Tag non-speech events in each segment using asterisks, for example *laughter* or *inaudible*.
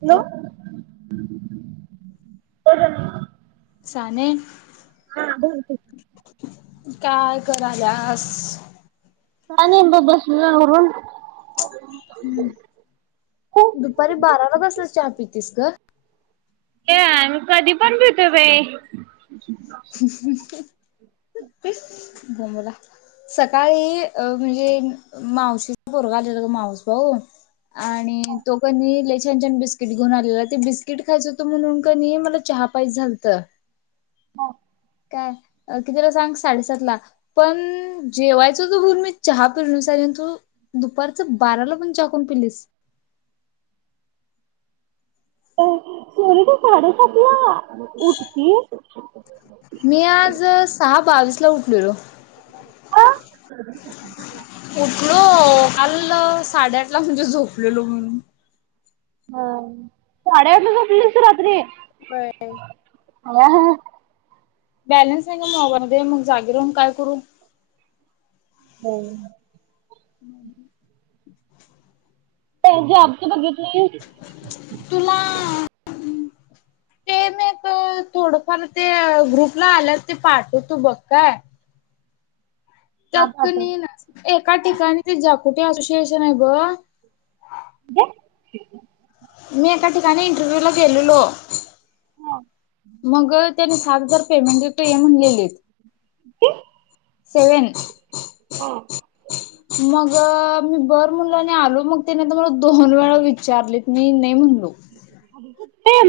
Hello हे ह साने हा बोल काय कराल्यास *unintelligible* तू? हम्म दुपारी बाराला बसल्या चहापीतीस ग या मी कधी पण पितोय बाई *inaudible* सकाळी म्हणजे मावशीचा पोरग आलेला ग मावस भाऊ आणि तो की नाय छान छान बिस्किट घेऊन आलेला ते बिस्किट खायचं होतं म्हणून का नाही मला चहा पायच झालत हा काय कितीला सांग साडेसात ला पण जेवायच त भूर म चहा पिरण्यासारन तू दुपारच बाराला पण चा करून पिलीस सर तर साडेसात ला उठतीय मी आज सहा बावीस ला उठललो आ उठलो काल साडेआठ ला म्हणजे झोपलेलो म्हणून हा साडे आठ ला झोपलेलीस रात्री हा हा बॅलन्स नाही का मगमध्ये मग जागे राहून काय करू होम् हम् *inaudible* *unintelligible* तुला *inaudible* ते मी एक थोडफार ते ग्रुपला आल्या ते पाठवतो बघ काय हा त्यात का पाठव नाय एका ठिकाणी ते जप कुठे असोसिएशन आहे ब *inaudible* मी एका ठिकाणी इंटरव्ह्यू ला गेलोलो हा मग त्यानी सात हजार पेमेंट देतोय या म्हणलिलेलीत *unintelligible* सेवन मग मी बर म्हणलं आणि आलो मग त्या मला दोन वेळा विचारली मी नाही म्हण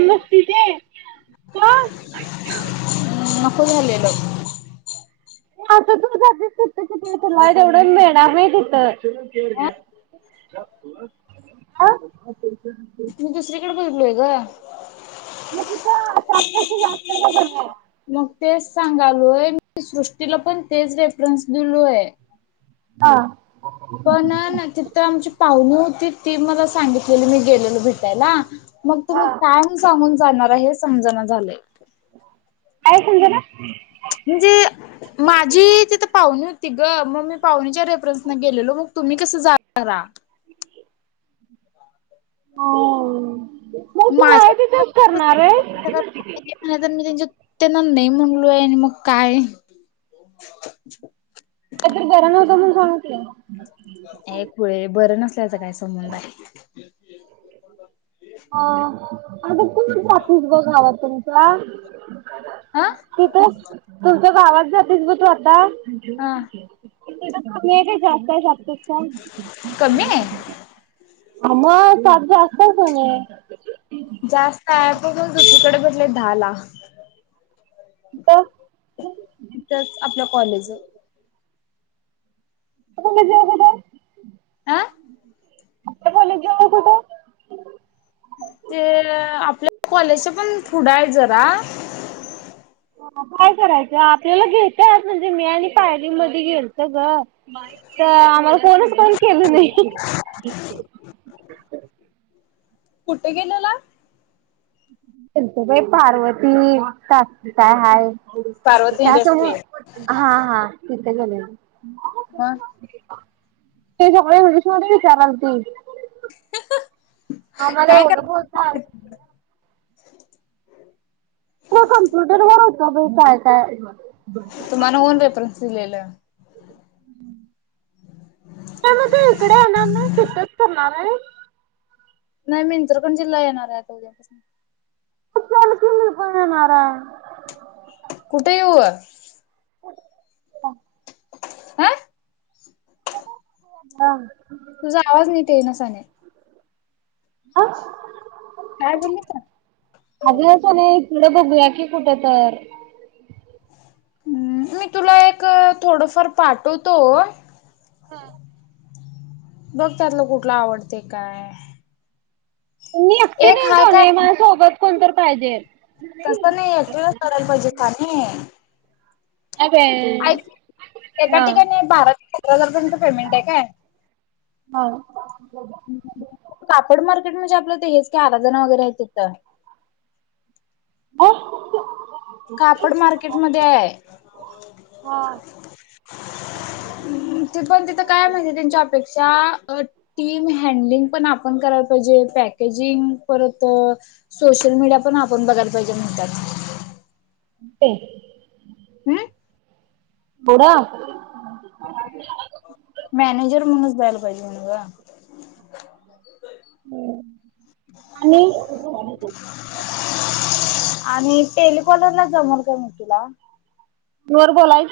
मस्ती चे *inaudible* झालेलं आता तू त तुला तेवढ मिळणार नाही तिथ मी दुसरीकडे बघितलोय ग मग तिथं सात पेक्षा जास्त आहे का कमी आहे? मग तेच सांगालोय सृष्टीला पण तेच रेफरन्स दिलोय हा पण तिथं आमची पाहुणे हो त ती मला सांगितलेली मी गेलेल भेटायला मग तुम्ही हा काय सांगून जाणार हे समज झालंय कायसज ना म्हणजे माझी तिथं पाहुणी होती ग मग मी पाहुणीच्या रेफरन्सना गेलेलो मग तुम्ही कसं जानारा *inaudible* हो म तू माझ्या माहितीचंच करणार आहे तर मी त्यांच्या त्यांना नाही म्हणलोय आणि मग काय इधर गरम होत म स एक वेळे बरं ना त्याचा काय संबंध आहे हा आणिता जातेस ग गाव तुम्ही का हा तिथं तुमच्या *unintelligible* हा म जास्त आहेगत कमि आमा जास्त आहे तकडे म्हटले दहा ला तथच आपलं कॉलेज जड अ *inaudible* ते आपल्या कॉलेजच्या पण पुुढं आहे जरा काय करायचं आपल्याला घेेत म्हणजे मी आणि पायरी मध्ये गेलत ग आम्हाला कोणच कोण केलं नाही कुठे गेलेला त बाई पार्वती त काय हाय पार्वती त्यासो इंडस्ट्रीयल हा हा ते झाले *inaudible* मग ते सगळेसचारल ते आम्हाला काय एवढं करा बोलता आलं नसल ते कम्प्युटर वर होत काय काय तुम्हाला ओन रेफरन्स दिलेलं नाही मग तू इकडे येणार ना तिथच करणार आहे नाही मी इंद्रकं जिल्हा येणार आहे आता उद्यापासून चल की मी पण येणार हाय कुठे येऊ हा हा तुझा आवाज नीट येईना साने आ काय बोलली का. पुढं बघूया की कुठं तर हम् मी तुला एक थोडंफार पाठवतो. हो बघ त्यातलं कुठला आवडते काय. मी एकटी एक नाही हाय सोने काय माझ्या सोबत, कोण तर पाहिजे. तसं नाही करायला पाहिजे कानाय नाही बाई एक एका हा ठिकाणी बारा *inaudible* पेमेंट हाय काय, हा कापड के म्हणजे आपलं ते हेच का आराण वगैरे आहेत तीत. हो कापड मार्केट मध्ये आहे हा ते पण तिथ काय माहितीय त्यांच्या अपेक्षा टीम हँडलिंग पण आपण करायला पाहिजे, पॅकेजिंग, परत सोशल मीडिया पण आपण बघाला पाहिजे म्हणतात ते हम बुडा मॅनेजर म्हणूनच जायला पाहिजे न्हव हम् आणि आणि टेलिकॉलर ला जमल का म तुला वर बोलायच.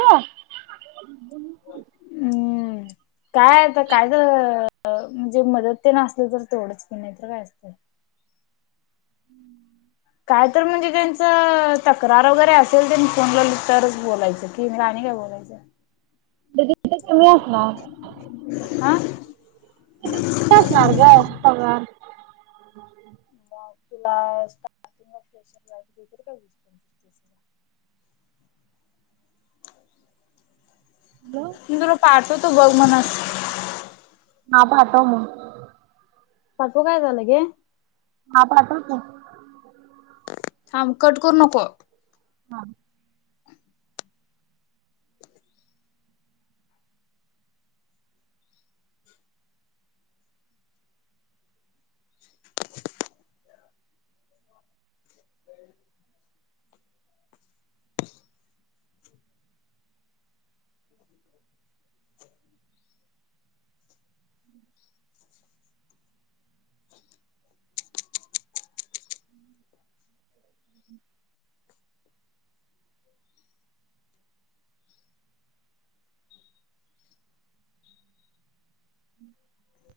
हम्म काय आता काय तर म्हणजे मदत ते असल तर तेवढंच की नाही तर काय असत. काय तर म्हणजे त्यांचं तक्रार वगैरे असेल त्याची फोनला तरच बोलायचं की आणि काय बोलायचं. *inaudible* तिथ कमी असणार हा तिथं कमी असणार ग पगार *inaudible* *inaudible* म तुला पाठवतो बघ. *unintelligible* *unintelligible* पाठवू काय ग लगे हा पाठव तू थांब कट करू नको. हा *inaudible* *inaudible*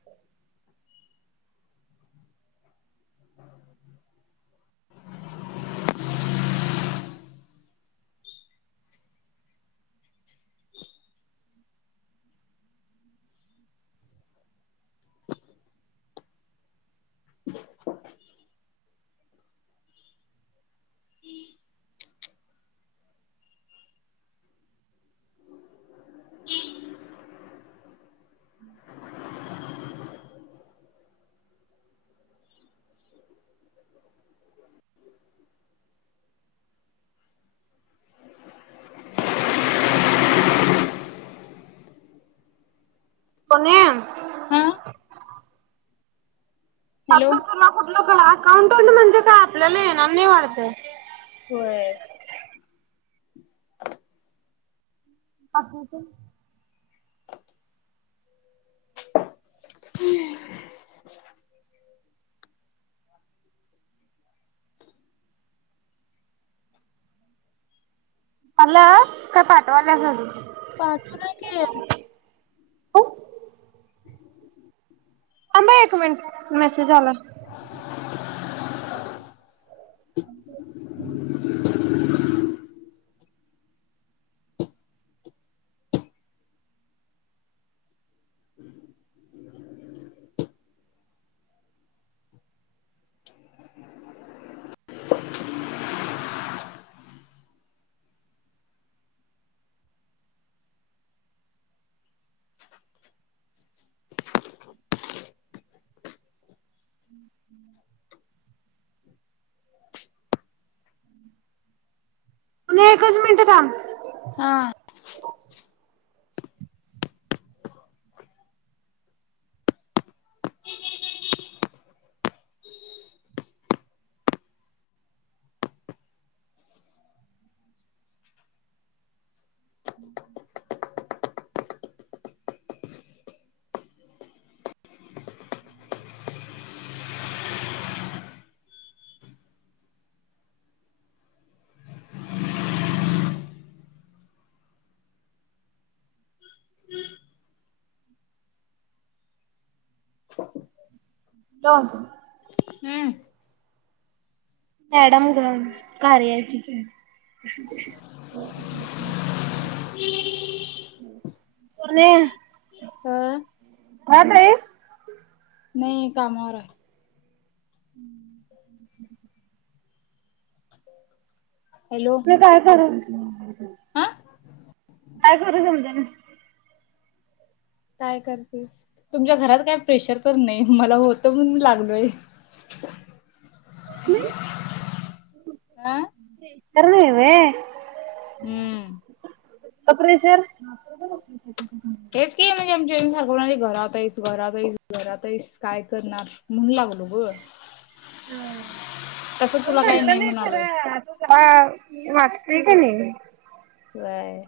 *inaudible* की *inaudible* *unintelligible* पण्या हा हॅलो *unintelligible* तुला कुठलं अकाउंट म्हणजे काय आपल्याला येणार नाही वाटते होय *unintelligible* अती चे ह *inaudible* ह आला काय पाठव पाठवलय की *inaudible* थांब एक मिनट झालं *inaudible* *inaudible* हू हम्म एकच मिनट थांब हा *inaudible* *inaudible* ओ *unintelligible* तो हम्म मॅडम कार्याची केली आहे *inaudible* अ ह पाण्यं नाही कामावर हाय *inaudible* हॅलो तेे काय कराल हा काय करू समजं ना काय करतेस तुमच्या घरात काय प्रेशर पण न्हाय मला होत म्हण लागलोय *inaudible* म्या आ कर ना रे हम्म कपडेचर हेच की म्हणजे आमच्या हे येउन सारखं कोणा घरात आहेस घरात आहेईस घरात आहेस काय करणार म्हणून लागल हा तसं कोण तुला काही म्हणलं नाही म्हणालोय. खरं आं वाटतय का नाय व्हय.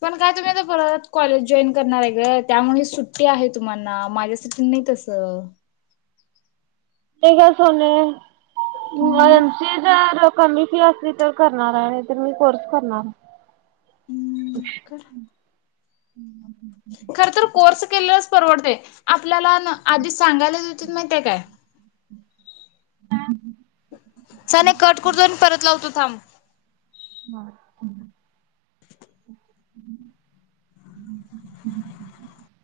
पण काय तुम्ही आता परत कॉलेज जॉईन करणारय गं त्यामुळे सुट्टी आहे तुम्हांना माझ्यासाठी नाही तसं. नाही गं सोने. हम्म मसी जर कमी फी असली तर करणार आहे तर मी कोर्स करणार. *inaudible* हम्म कर. हम्म. खर तर कोर्स केलेलाच परवडतय. आप ल्याला ना आधीच सांगायलाच होती माहितीय काय? साने कट करतो आणि परत लावतो थांब. हा